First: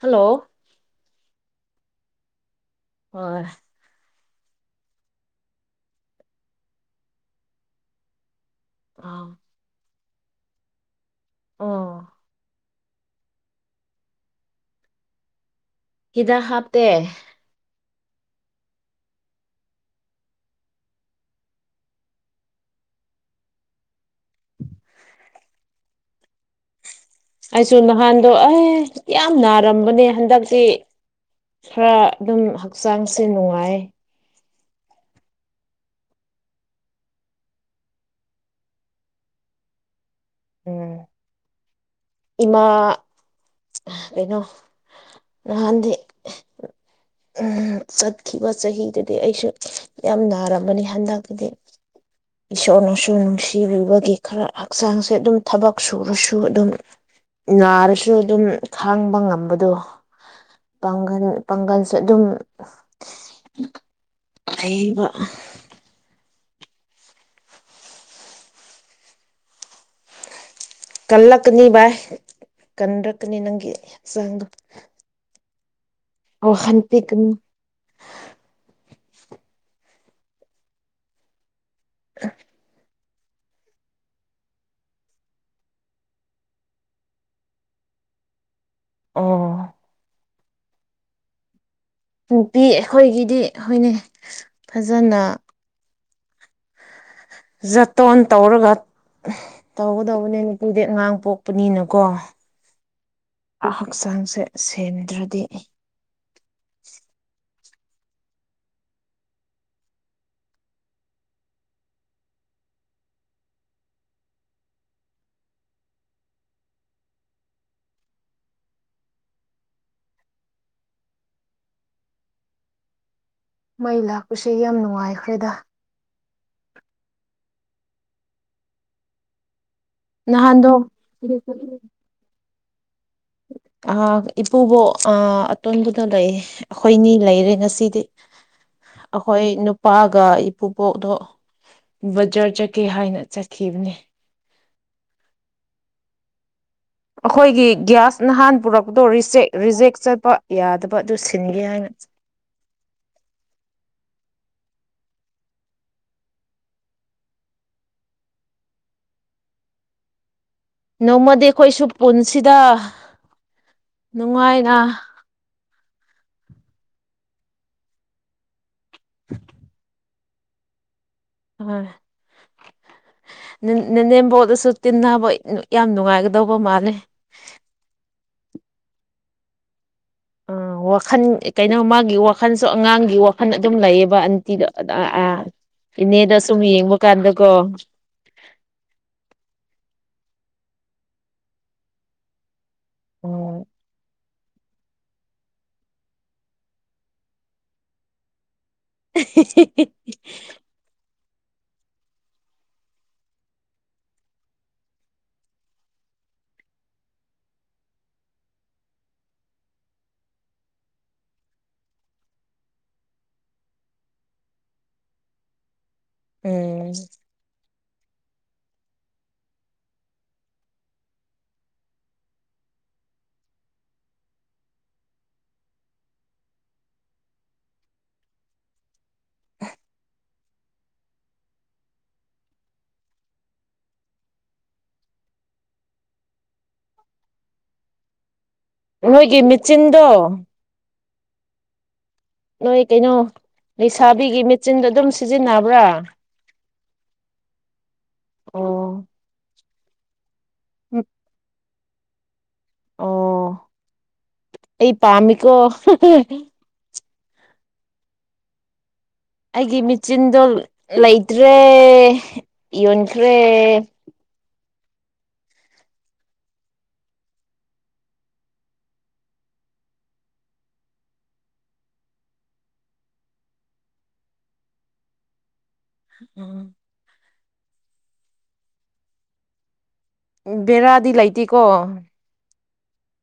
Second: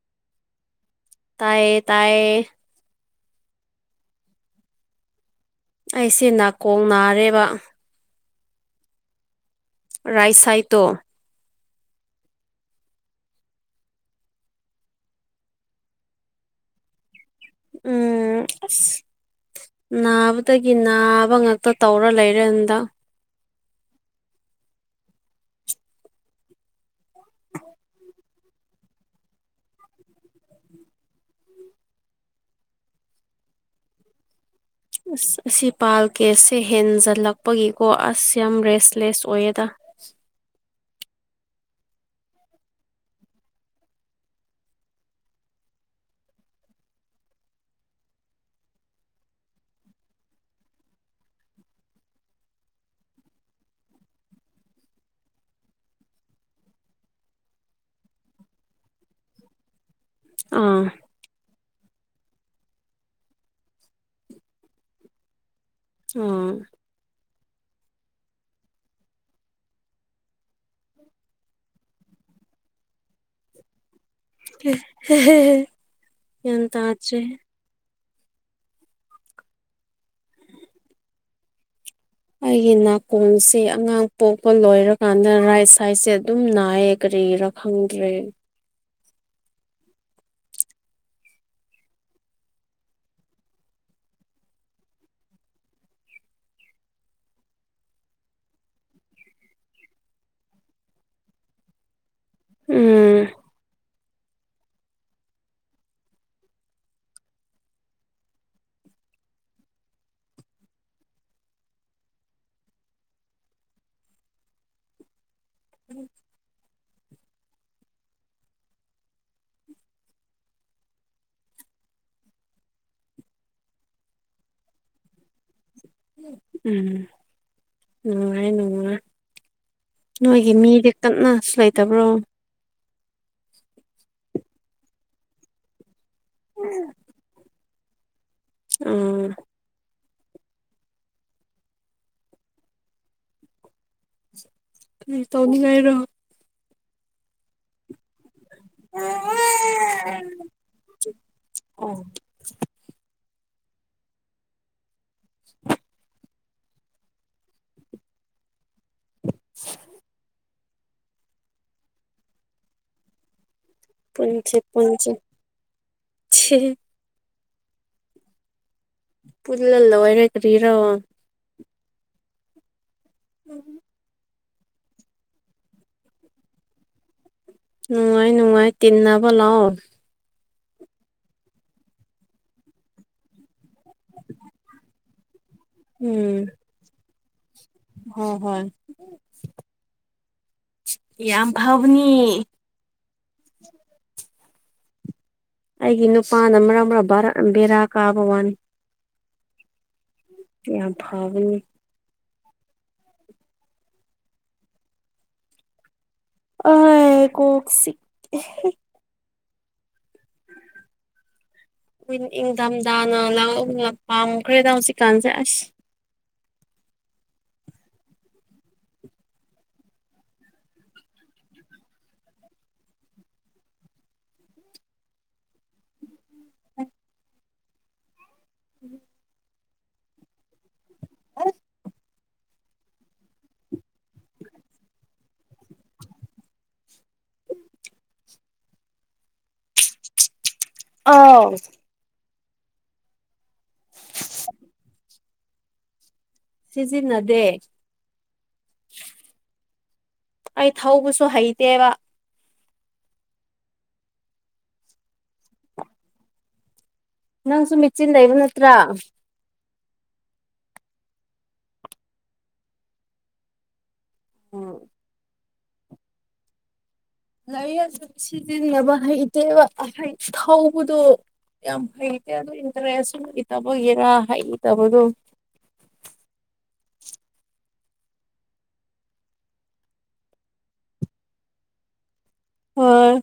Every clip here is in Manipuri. ꯍꯜꯂꯣ ꯇꯌꯦ ꯇꯌꯦ ꯍꯣꯏ ꯑꯩꯁꯦ ꯅꯥꯀꯣꯡ ꯅꯥꯔꯦꯕ ꯑꯥ ꯔꯥꯏꯁꯥꯏ ꯇꯣ ꯑꯥ ꯍꯤꯗ ꯍꯥꯞꯇꯦ ꯎꯝ ꯑꯁ ꯅꯥꯕꯗꯒꯤ ꯅꯥꯕ ꯉꯛꯇ ꯇꯧꯔ ꯂꯩꯔꯦꯗ ꯑꯩꯁꯨ ꯅꯍꯥꯟꯗꯣ ꯑꯦ ꯌꯥꯝ ꯅꯥꯔꯝꯕꯅꯦ ꯍꯟꯗꯛꯇꯤ ꯈꯔ ꯑꯗꯨꯝ ꯍꯛꯆꯥꯡꯁꯦ ꯅꯨꯡꯉꯥꯏ ꯑꯁ ꯑꯁꯤ ꯄꯥꯜ ꯀꯦꯁꯁꯦ ꯍꯦꯟꯖꯜꯂꯛꯄꯒꯤꯀꯣ ꯑꯁ ꯌꯥꯝ ꯔꯦꯁꯂꯦꯁ ꯑꯣꯏꯌꯦꯗ [inaudible] ꯎꯝ ꯏꯃꯥ ꯀꯩꯅꯣ ꯅꯍꯥꯟꯗꯤ ꯎꯝ ꯆꯠꯈꯤꯕ ꯆꯍꯤꯗꯨꯗꯤ ꯑꯩꯁꯨ ꯌꯥꯝ ꯅꯥꯔꯝꯕꯅꯤ ꯍꯟꯗꯛꯇꯗꯤ [inaudible] ꯏꯁꯣꯔꯅꯁꯨ ꯅꯨꯡꯁꯤꯕꯤꯕꯒꯤ ꯈꯔ ꯍꯛꯆꯥꯡꯁꯦ ꯑꯗꯨꯝ ꯊꯕꯛ ꯁꯨꯔꯁꯨ ꯑꯗꯨꯝ ꯅꯥꯔꯁꯨ ꯑꯗꯨꯝ ꯈꯥꯡꯕ ꯉꯝꯕꯗꯣ ꯑꯥ ꯄꯥꯡꯒꯟ ꯄꯥꯡꯒꯜꯁꯨ ꯑꯗꯨꯝ ꯂꯩꯕ ꯎꯝ ꯀꯜꯂꯛꯀꯅꯤ ꯚꯥꯏ ꯀꯟꯔꯛꯀꯅꯤ ꯅꯪꯒꯤ ꯍꯛꯆꯥꯡꯗꯣ ꯍꯦꯍꯦ ꯒꯤꯌꯥꯟ ꯋꯥꯈꯜ ꯇꯥꯗꯔꯦ ꯄꯤꯛꯀꯅꯨ ꯑꯩꯒꯤ ꯅꯥꯛ ꯈꯣꯡꯁꯦ ꯑꯉꯥꯡ ꯄꯣꯛꯄ ꯂꯣꯏꯔꯀꯥꯟꯗ ꯔꯥꯏꯠ ꯁꯥꯏꯠꯁꯦ ꯑꯗꯨꯝ ꯅꯥꯏꯌꯦ ꯀꯔꯤꯔꯥ ꯈꯪꯗ꯭ꯔꯦ [unintelligible] ꯑꯣ ꯅꯨꯄꯤ ꯑꯩꯈꯣꯏꯒꯤꯗꯤ ꯍꯣꯏꯅꯦ ꯐꯖꯅ ꯖꯣꯇꯣꯟ ꯇꯧꯔꯒ ꯇꯧꯒꯗꯧꯕꯅꯦ ꯅꯨꯄꯨꯗꯤ ꯉꯥꯡ ꯄꯣꯛꯄꯅꯤꯅꯀꯣ ꯎꯝ ꯍꯛꯆꯥꯡꯁꯦ ꯁꯦꯟꯗ꯭ꯔꯗꯤ ꯎꯝ ꯃꯩ ꯂꯥꯛꯄꯁꯦ ꯌꯥꯝ ꯅꯨꯡꯉꯥꯏꯈ꯭ꯔꯦꯗ ꯎꯝ ꯅꯨꯡꯉꯥꯏ ꯅꯨꯡꯉꯥꯏ ꯅꯣꯏꯒꯤ ꯅꯍꯥꯟꯗꯣ ꯃꯤꯗꯤ ꯀꯟꯅꯁꯨ ꯂꯩꯇꯕ꯭ꯔꯣ ꯏꯄꯨꯕꯣꯛ ꯑꯇꯣꯟꯕꯗꯣ ꯂꯩ ꯑꯩꯈꯣꯏꯅꯤ ꯂꯩꯔꯦ ꯉꯁꯤ ꯎꯝ ꯑꯩꯈꯣꯏ ꯅꯨꯄꯥ ꯒ ꯏꯄꯨꯄꯣꯛꯗꯣ ꯕꯖꯔ ꯆꯠꯀꯦ ꯍꯥꯏꯅ ꯆꯠꯈꯤꯕꯅꯤ ꯇꯧꯅꯤꯡ ꯉꯥꯏꯔꯣ ꯑꯩꯈꯣꯏꯒꯤ ꯒ꯭ꯌꯥꯁ ꯅꯍꯥꯟ ꯄꯨꯔꯛꯄꯗꯣ ꯔꯤꯖꯦꯛ ꯆꯠꯄ ꯌꯥꯗꯕ ꯑꯗꯨ ꯁꯤꯟꯒꯦ ꯍꯥꯏꯅ ꯑꯣ [inaudible] [inaudible] ꯅꯣꯡꯃꯗꯤ ꯑꯩꯈꯣꯏꯁꯨ ꯄꯨꯟꯁꯤꯗ ꯄꯨꯟꯁꯤ ꯅꯨꯡꯉꯥꯏꯅ ꯄꯨꯟꯁꯤ ꯄꯨꯜꯂ ꯂꯣꯏꯔꯦ ꯀꯔꯤꯔꯣ ꯑꯥ ꯅꯟ ꯅꯅꯦꯝꯕꯣꯛꯁꯨ ꯑꯗꯨ ꯁꯨ ꯇꯤꯟꯅꯕ ꯌꯥꯝ ꯅꯨꯡꯉꯥꯏꯒꯗꯧꯕ ꯃꯥꯜꯂꯦ ꯅꯨꯡꯉꯥꯏ ꯅꯨꯡꯉꯥꯏ ꯇꯤꯟꯅꯕ ꯂꯥꯛꯑꯣ ꯑꯥ ꯋꯥꯈꯜ ꯀꯩꯅꯣ ꯃꯥꯒꯤ ꯋꯥꯈꯜꯁꯨ ꯑꯉꯥꯡꯒꯤ ꯋꯥꯈꯜ ꯑꯗꯨꯝ ꯂꯩꯌꯦꯕ ꯑꯟꯇꯤꯗ ꯑ ꯑꯥ ꯏꯅꯦꯗ ꯎꯝ ꯁꯨꯝ ꯌꯦꯡꯕ ꯀꯥꯟꯗ ꯍꯣꯏ ꯍꯣꯏ ꯌꯥꯝ ꯐꯕꯅꯤ ꯑꯣ ꯑꯩꯒꯤ ꯅꯨꯄꯥꯅ ꯃꯔꯛ ꯃꯔꯛ ꯕꯦꯔꯥ ꯀꯥꯕ ꯋꯥꯅꯤ [unintelligible] ꯌꯥꯝ ꯐꯕꯅꯤ ꯑꯍꯣꯏ ꯀꯣꯛ ꯆꯤꯛꯑꯦꯍꯦ ꯏꯪꯊꯝꯊꯥꯅ ꯂꯥꯡꯅ ꯄꯥꯝꯈ꯭ꯔꯦꯗ ꯍꯧꯖꯤꯛꯀꯥꯟꯁꯦ ꯑꯁ ꯎꯝ ꯑ ꯎꯝ [inaudible] ꯑ [inaudible] ꯅꯣꯏꯒꯤ ꯃꯦꯆꯤꯟꯗꯣ ꯑꯥꯎ ꯅꯣꯏ ꯀꯩꯅꯣ ꯂꯩꯁꯥꯕꯤꯒꯤ ꯃꯦꯆꯤꯟꯗꯣ ꯑꯗꯨꯝ ꯁꯤꯖꯤꯟꯅꯕ꯭ꯔꯥ ꯁꯤꯖꯤꯟꯅꯗꯦ ꯑꯣ ꯑꯩ ꯊꯧꯕꯁꯨ ꯍꯩꯇꯦꯕ ꯑꯣ ꯑꯩ ꯄꯥꯃꯤꯀꯣ ꯅꯪꯁꯨꯨ ꯃꯦꯆꯤꯟ ꯂꯩꯕ ꯅꯠꯇ꯭ꯔ ꯑꯩꯒꯤ ꯃꯦꯆꯤꯟꯗꯣ ꯂꯩꯇ꯭ꯔꯦ ꯌꯣꯟꯈ꯭ꯔꯦ ꯎꯝ ꯂꯩꯋꯦ ꯑꯗꯨꯝ ꯁꯤꯖꯤꯟꯅꯕ ꯍꯩꯇꯦꯕ ꯍꯩ ꯊꯧꯕꯗꯣ ꯌꯥꯝ ꯍꯩꯇꯦ ꯑꯗꯨ ꯏꯟꯇ꯭ꯔꯦꯁ ꯁꯨ ꯂꯩꯇꯕꯒꯤꯔ ꯍꯩꯇꯕ ꯑꯗꯨ ꯎꯝ ꯕꯦꯔꯥꯗꯤ ꯂꯩꯇꯦꯀꯣ ꯍꯣꯏ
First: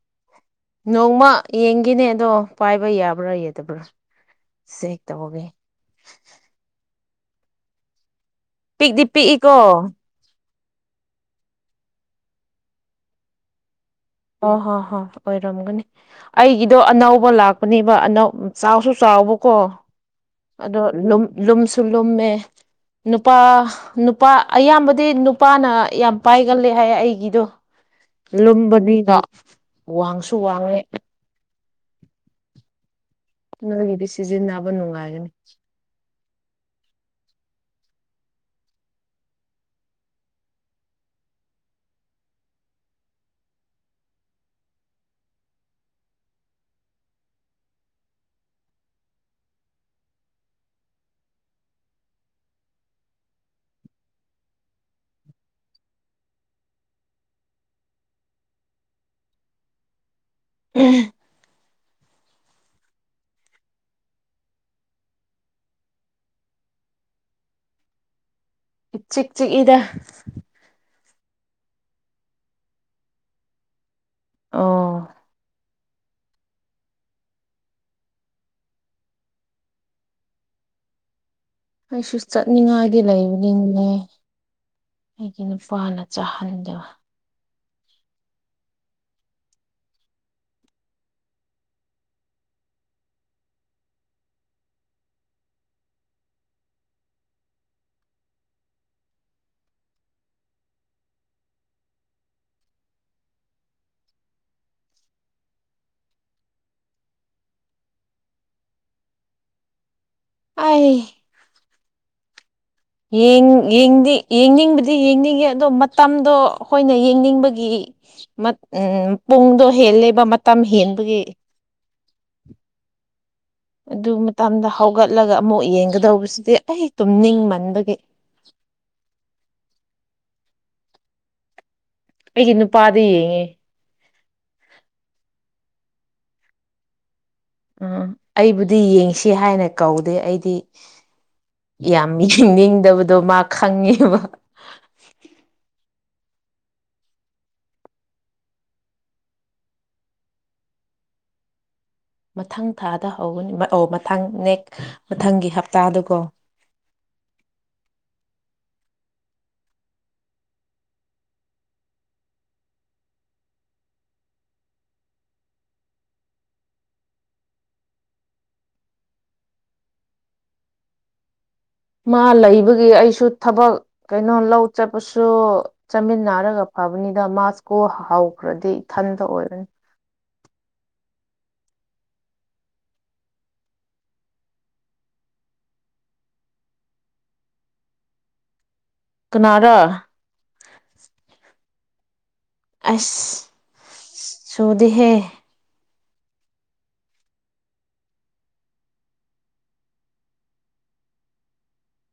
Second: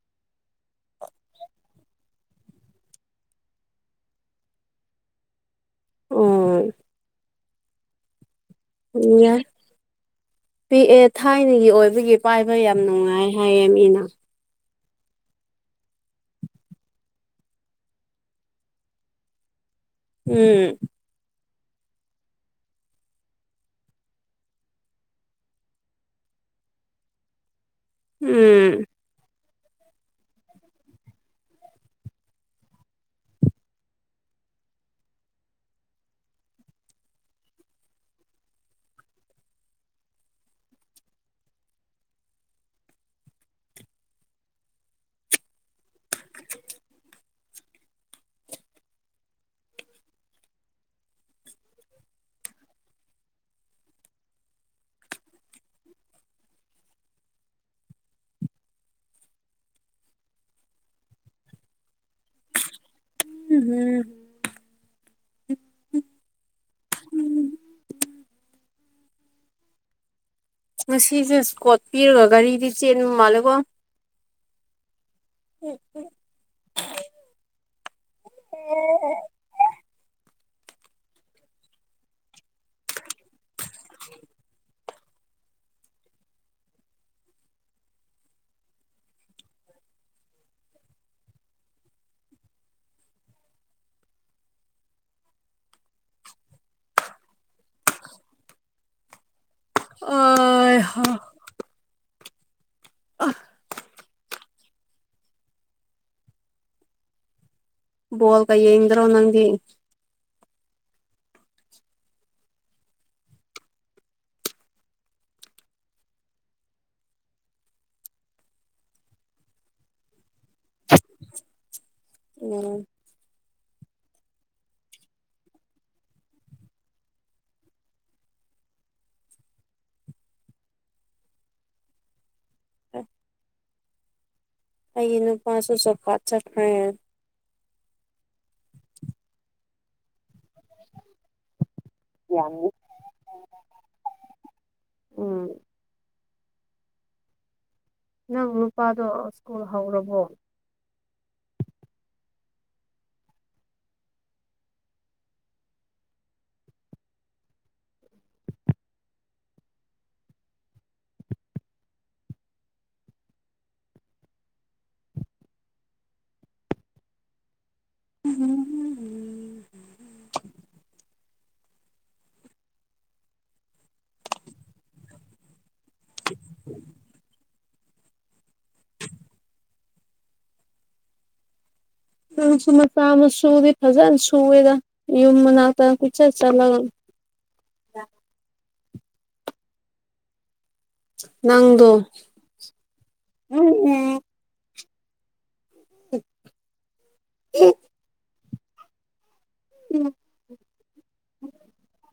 [inaudible] ꯅꯣꯡꯃ ꯌꯦꯡꯒꯤꯅꯦ ꯑꯗꯣ ꯄꯥꯏꯕ ꯌꯥꯕ꯭ꯔꯥ ꯌꯥꯗꯕ꯭ꯔꯥ ꯆꯦꯛ ꯇꯧꯒꯦ ꯎꯝ ꯄꯤꯛꯇꯤ ꯄꯤꯛꯏꯀꯣ ꯄꯤꯑꯦ ꯊꯥꯏꯅꯒꯤ ꯑꯣꯏꯕꯒꯤ ꯄꯥꯏꯕ ꯌꯥꯝ ꯅꯨꯡꯉꯥꯏ ꯍꯥꯏꯌꯦ ꯃꯤꯅ ꯑꯣ ꯍꯣ ꯍꯣꯏ ꯑꯣꯏꯔꯝꯒꯅꯤ ꯑꯩꯒꯤꯗꯣ ꯑꯅꯧꯕ ꯂꯥꯛꯄꯅꯦꯕ ꯑꯅꯧ ꯆꯥꯎꯁꯨ ꯆꯥꯎ ꯆꯥꯎꯕꯀꯣ ꯎꯝ ꯑꯗꯣ ꯂꯨꯝ ꯂꯨꯝꯁꯨ ꯂꯨꯝꯃꯦ ꯅꯨꯄꯥ ꯅꯨꯄꯥ ꯑꯌꯥꯝꯕꯗꯤ ꯅꯨꯄꯥꯅ ꯌꯥꯝ ꯄꯥꯏꯒꯜꯂꯦ ꯍꯥꯏ ꯑꯩꯒꯤꯗꯣ ꯎꯝ ꯂꯨꯝꯕꯅꯤꯅ ꯋꯥꯡꯁꯨ ꯋꯥꯡꯉꯦ ꯅꯪꯒꯤꯗꯤ ꯁꯤꯖꯤꯟꯅꯕ ꯅꯨꯡꯉꯥꯏꯒꯅꯤ [unintelligible] [inaudible] ꯏꯆꯤꯛ ꯆꯤꯛ ꯏꯗ ꯄꯨꯟꯁꯤꯁꯦ ꯁꯀꯣꯠ ꯄꯤꯔꯥ ꯒꯥꯔꯤꯗꯤ ꯆꯦꯟꯕ ꯃꯥꯜꯂꯦꯀꯣ ꯑꯣ ꯑꯩꯁꯨ ꯆꯠꯅꯤꯡꯉꯥꯏꯒꯤ ꯂꯩꯕꯅꯤꯅꯦ ꯑꯩꯒꯤ ꯅꯨꯄꯥꯅ ꯆꯥꯍꯟꯗ [unintelligible] [inaudible] ꯕꯣꯜꯒ ꯌꯦꯡꯗꯔꯣ ꯅꯪꯗꯤ ꯑꯥꯏ ꯌꯦꯡ ꯌꯦꯡꯗꯤ ꯌꯦꯡꯅꯤꯡꯕꯗꯤ ꯌꯦꯡꯅꯤꯡꯉꯦ ꯑꯗꯣ ꯃꯇꯝꯗꯣ ꯑꯈꯣꯏꯅ ꯌꯦꯡꯅꯤꯡꯕꯒꯤ ꯃꯠ ꯎꯝ ꯄꯨꯡꯗꯣ ꯍꯦꯜꯂꯦꯕ ꯃꯇꯝ ꯍꯦꯟꯕꯒꯤ ꯎꯝ ꯑꯗꯨ ꯃꯇꯝꯗ ꯍꯧꯒꯠꯂꯒ ꯑꯃꯨꯛ ꯌꯦꯡꯒꯗꯧꯕꯁꯤꯗꯤ ꯑꯩ ꯇꯨꯝꯅꯤꯡꯃꯟꯕꯒꯤ [inaudible] ꯑꯩꯒꯤ ꯅꯨꯄꯥꯗ ꯌꯦꯡꯉꯦ ꯑꯩꯒꯤ ꯅꯨꯄꯥꯁꯨ ꯖꯣꯞ ꯀꯔꯥꯠ ꯆꯠꯈ꯭ꯔꯦ ꯎꯝ ꯑꯩꯕꯨꯗꯤ ꯌꯦꯡꯁꯦ ꯍꯥꯏꯅ ꯀꯧꯗꯦ ꯑꯩꯗꯤ ꯌꯥꯝ ꯌꯦꯡꯅꯤꯡꯗꯕꯗꯣ ꯃꯥ ꯈꯪꯉꯦꯕ ꯎꯝ ꯅꯪ ꯅꯨꯄꯥꯗꯣ ꯁ꯭ꯀꯨꯜ ꯍꯧꯔꯕꯣ ꯃꯊꯪ ꯊꯥꯗ ꯍꯧꯒꯅꯤ ꯑꯣ ꯃꯊꯪ ꯅꯦꯛ ꯃꯊꯪꯒꯤ ꯍꯞꯇꯥꯗꯀꯣ [inaudible] [inaudible] ꯃꯥ ꯂꯩꯕꯒꯤ ꯑꯩꯁꯨ ꯊꯕꯛ ꯀꯩꯅꯣ ꯂꯧ ꯆꯠꯄꯁꯨ ꯆꯥꯃꯤꯟꯅꯔꯒ ꯐꯕꯅꯤꯗ ꯃꯥ ꯁꯀꯨ꯭ꯜ ꯍꯥꯎꯈ꯭ꯔꯗꯤ ꯏꯊꯟꯇ ꯑꯣꯏꯔꯅꯤ ꯅꯪꯁꯨ ꯃꯆꯥ ꯃꯁꯨꯗꯤ ꯐꯖꯟꯅ ꯁꯨꯋꯦꯗ ꯌꯨꯝ ꯃꯅꯥꯛꯇ ꯀꯣꯆꯠ ꯆꯠꯂꯒ [inaudible] ꯀꯅꯥꯔꯥ ꯅꯪꯗꯣ ꯑꯁ ꯁꯨꯗꯦꯍꯦ [inaudible] [unintelligible]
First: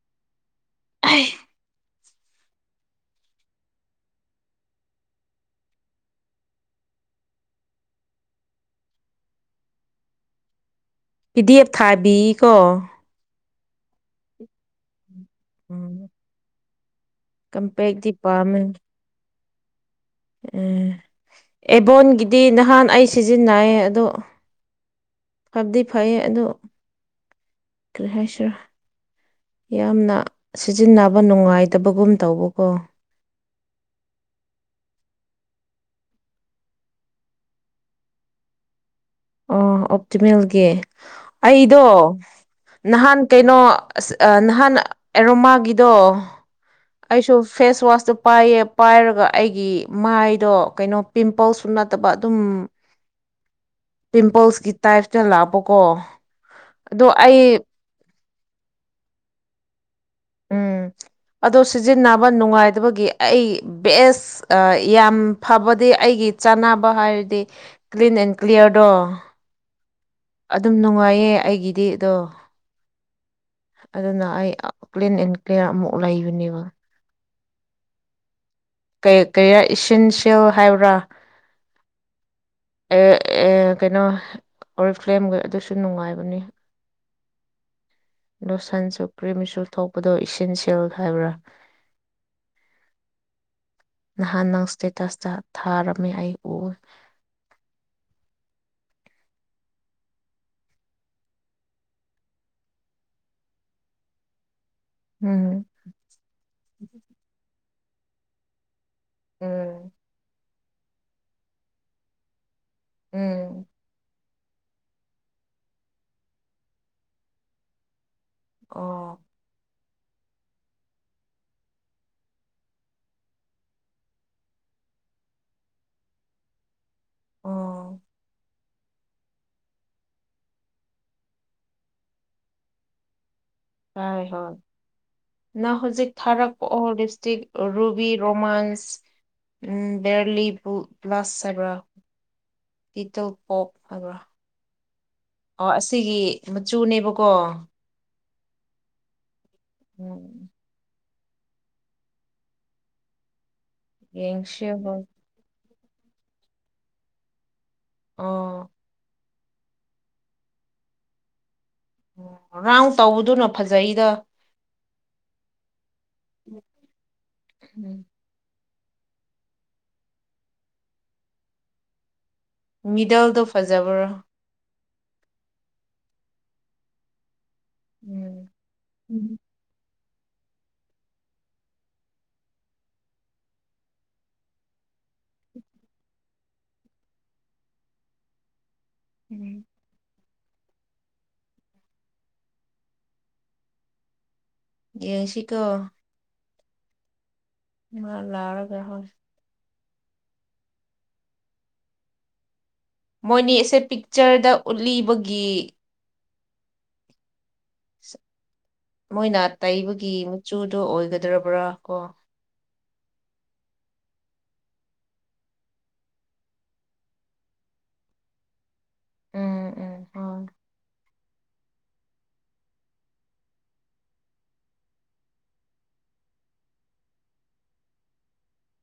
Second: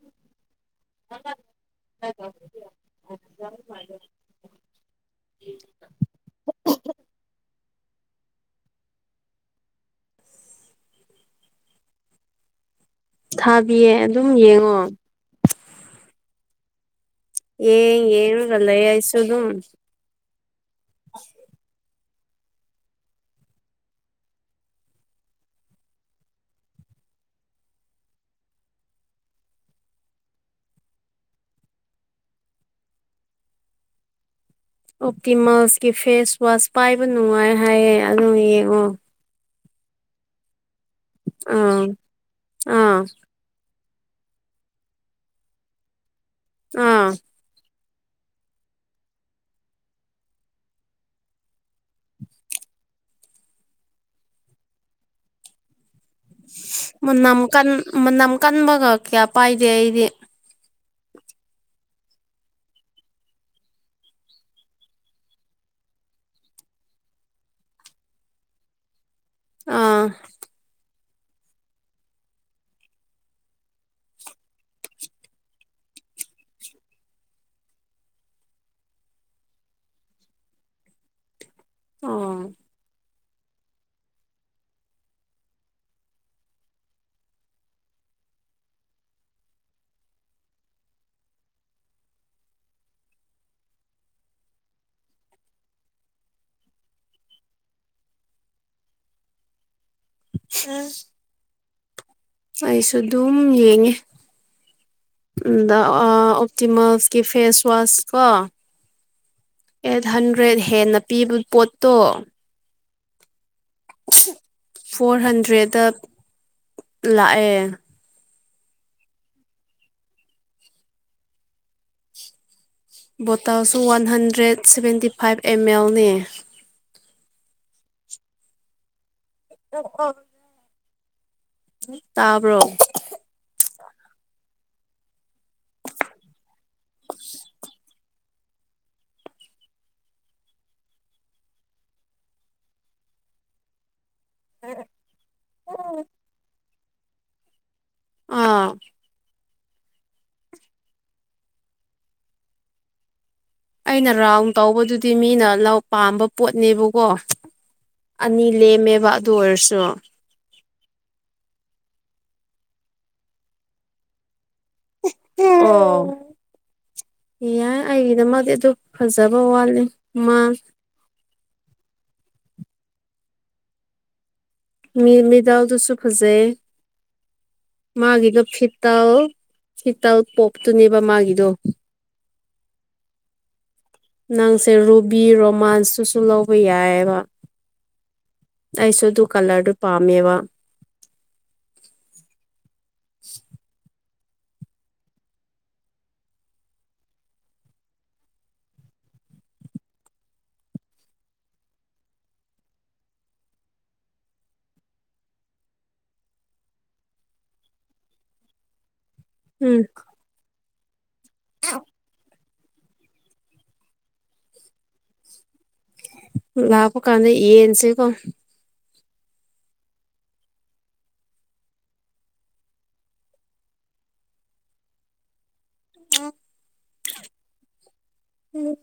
ꯑꯩ [inaudible] [inaudible] ꯄꯤꯗꯤꯑꯦꯞ ꯊꯥꯕꯤꯀꯣ ꯊꯥꯕꯤꯌꯦ ꯑꯗꯨꯝ ꯌꯦꯡꯉꯣ ꯎꯝ ꯌꯦ ꯀꯝꯄꯦꯛꯇꯤ ꯌꯦꯡꯉꯒ ꯄꯥꯝꯃꯦ ꯂꯩ ꯑꯩꯁꯨꯗꯨꯝ ꯎꯝ ꯑꯦꯕꯣꯟꯒꯤꯗꯤ ꯅꯍꯥꯟ ꯑꯩ ꯁꯤꯖꯤꯟꯅꯌꯦ ꯑꯗꯨ ꯐ꯭ꯕꯗꯤ ꯐꯩꯌꯦ ꯑꯗꯨ ꯀ꯭ꯔꯤ ꯍꯥꯏꯁꯤꯔ ꯌꯥꯝꯅ ꯁꯤꯖꯤꯟꯅꯕ ꯅꯨꯡꯉꯥꯏꯇꯕꯒꯨꯝ ꯇꯧꯕꯀꯣ [inaudible] ꯑꯣꯞꯇꯤꯃꯜꯁꯀꯤ ꯐꯦꯁ ꯋꯥꯁ ꯄꯥꯏꯕ ꯅꯨꯡꯉꯥꯏ ꯍꯥꯏꯌꯦ ꯑꯗꯨ ꯌꯦꯡꯉꯣ ꯑꯣ ꯑꯣꯞꯇꯤꯃꯦꯜꯒꯤ ꯑꯩꯗꯣ ꯑꯥ ꯑꯥ ꯅꯍꯥꯟ ꯀꯩꯅꯣ ꯑꯁ ꯅꯍꯥꯟ ꯑꯦꯔꯣꯃꯥꯒꯤꯗꯣ ꯑꯥ ꯑꯩꯁꯨ ꯐꯦꯁ ꯋꯥꯁ ꯄꯥꯏꯌꯦ ꯄꯥꯏꯔꯒ ꯑꯩꯒꯤ ꯃꯥꯏꯗꯣ ꯀꯩꯅꯣ ꯄꯤꯝꯄꯜꯁꯨ ꯅꯠꯇꯕ ꯑꯗꯨꯝ ꯄꯤꯝꯄꯜꯁꯀꯤ ꯇꯥꯏꯞꯇ ꯂꯥꯛꯕꯀꯣ ꯃꯅꯝ ꯀꯟ ꯃꯅꯝ ꯀꯟꯕꯒ ꯀꯌꯥ ꯄꯥꯏꯗꯦ ꯑꯩꯗꯤ ꯎꯝ ꯑꯗꯣ ꯁꯤꯖꯤꯟꯅꯕ ꯅꯨꯡꯉꯥꯏꯇꯕꯒꯤ ꯑꯩ ꯕꯦꯁ ꯌꯥꯝ ꯐꯕꯗꯤ ꯑꯩ ꯑꯩꯒꯤ ꯆꯥꯅꯕ ꯍꯥꯏꯔꯗꯤ ꯀ꯭ꯂꯤꯟ ꯑꯦꯟ ꯀ꯭ꯂꯤꯌꯥꯔꯗꯣ ꯑꯥ ꯑꯗꯨꯝ ꯅꯨꯡꯉꯥꯏꯌꯦ ꯑꯩꯒꯤꯗꯤ ꯑꯗꯣ ꯑꯗꯨꯅ ꯑꯩ ꯀ꯭ꯂꯤꯟ ꯑꯦꯟ ꯀ꯭ꯂꯤꯌꯥꯔ ꯑꯃꯨꯛ ꯂꯩꯕꯅꯦꯕ ꯀꯩ ꯀꯌꯥ ꯏꯁꯤꯟꯁꯦꯜ ꯍꯥꯏꯕ꯭ꯔꯥ ꯑꯣ [unintelligible] ꯀꯩꯅꯣ ꯑꯣꯔꯐꯂꯦꯝꯒꯤ ꯑꯗꯨꯁꯨ ꯅꯨꯡꯉꯥꯏꯕꯅꯤ ꯂꯣꯁꯟꯁꯨ ꯀ꯭ꯔꯤꯝꯁꯨ ꯊꯣꯛꯄꯗꯣ ꯏꯁꯦꯟꯁꯤꯌꯦꯜ ꯍꯥꯏꯕ꯭ꯔꯥ [inaudible] ꯅꯍꯥꯟ ꯅꯪ ꯏꯁꯇꯦꯇꯁꯇ ꯊꯥꯔꯝꯃꯤ ꯑꯩ ꯎꯏ ꯎꯝ ꯑꯩꯁꯨ ꯑꯗꯨꯝ ꯌꯦꯡꯉꯦ ꯎꯝ ꯑꯗ ꯑꯣꯞꯇꯤꯃꯜꯁꯀꯤ ꯐꯦꯁ ꯋꯥꯁ ꯀꯣ ꯎꯝ ꯑꯦꯠ ꯍꯟꯗ꯭ꯔꯦꯗ ꯍꯦꯟꯅ ꯄꯤꯕ ꯄꯣꯠꯇꯣ ꯎꯝ ꯐꯣꯔ ꯍꯟꯗ꯭ꯔꯦꯗꯇ ꯂꯥꯛꯑꯦ ꯑꯣ ꯕꯣꯇꯥꯜꯁꯨ one hundred seventy five M ꯑꯦꯜꯅꯦ ꯑꯣ ꯑꯣ ꯑꯣ ꯇꯥꯕ꯭ꯔꯣ ꯑ ꯍꯣꯏ ꯅꯪ ꯍꯧꯖꯤꯛ ꯊꯥꯔꯛꯄ ꯑꯣ ꯂꯤꯞꯁꯇꯤꯛ ꯔꯨꯕꯤ ꯔꯣꯃꯥꯟꯁ ꯕꯦꯔꯂꯤꯕꯨ ꯕ꯭ꯂꯥꯁ ꯍꯥꯏꯕ꯭ꯔꯥ ꯂꯤꯇꯜ ꯄꯣꯞ ꯍꯥꯏꯕ꯭ꯔꯥ ꯑꯣ ꯑꯁꯤꯒꯤ ꯃꯆꯨꯅꯦꯕꯀꯣ ꯑꯥ ꯎꯝ ꯑꯩꯅ ꯔꯥꯎꯟ ꯌꯦꯡꯁꯦ ꯍꯣꯏ ꯇꯧꯕꯗꯨꯗꯤ ꯃꯤꯅ ꯂꯧ ꯄꯥꯝꯕ ꯄꯣꯠꯅꯦꯕꯀꯣ ꯑꯅꯤ ꯑꯣ ꯂꯦꯝꯃꯦꯕ ꯑꯗꯨ ꯑꯣꯏꯔꯁꯨ ꯑꯣ ꯔꯥꯎꯟ ꯇꯧꯕꯗꯨꯅ ꯐꯖꯩꯗ ꯑꯣ ꯌꯥ ꯎꯝ ꯑꯩꯒꯤꯗꯃꯛꯗꯤ ꯑꯗꯨ ꯐꯖꯕ ꯋꯥꯠꯂꯦ ꯃꯥ ꯃꯤꯗꯜꯗꯣ ꯐꯖꯕꯔꯣ ꯃꯤ ꯃꯤꯗꯥꯜꯗꯨꯁꯨ ꯐꯖꯩ ꯃꯥꯒꯤꯗꯤ ꯎꯝ ꯐꯤꯇꯥꯜ ꯎꯝ ꯐꯤꯠ ꯇꯜ ꯄꯣꯞꯇꯨꯅꯦꯕ ꯃꯥꯒꯤꯗꯣ ꯅꯪꯁꯦ ꯔꯨꯕꯤ ꯔꯣꯃꯥꯟꯁꯇꯨꯁꯨ ꯂꯧꯕ ꯌꯥꯏꯑꯦꯕ ꯑꯩꯁꯨ ꯑꯗꯨ ꯎꯝ ꯀꯂꯔꯗꯨ ꯄꯥꯝꯃꯦꯕ [inaudible] ꯌꯦꯡꯁꯤꯀꯣ ꯃꯥ ꯂꯥꯎꯔꯒ ꯍꯣꯏ ꯃꯣꯏꯅꯤꯁꯦ ꯄꯤꯛꯆꯔꯗ ꯎꯠꯂꯤꯕꯒꯤ ꯃꯣꯏꯅ ꯎꯝ ꯇꯩꯕꯒꯤ ꯃꯆꯨꯗꯣ ꯑꯣꯏꯒꯗ꯭ꯔꯕ꯭ꯔꯥ ꯀꯣ ꯂꯥꯛꯄ ꯀꯥꯟꯗ ꯌꯦꯟꯁꯤꯒꯣ ꯎꯝ ꯎꯝ ꯍꯣꯏ ꯎꯝ ꯎꯝ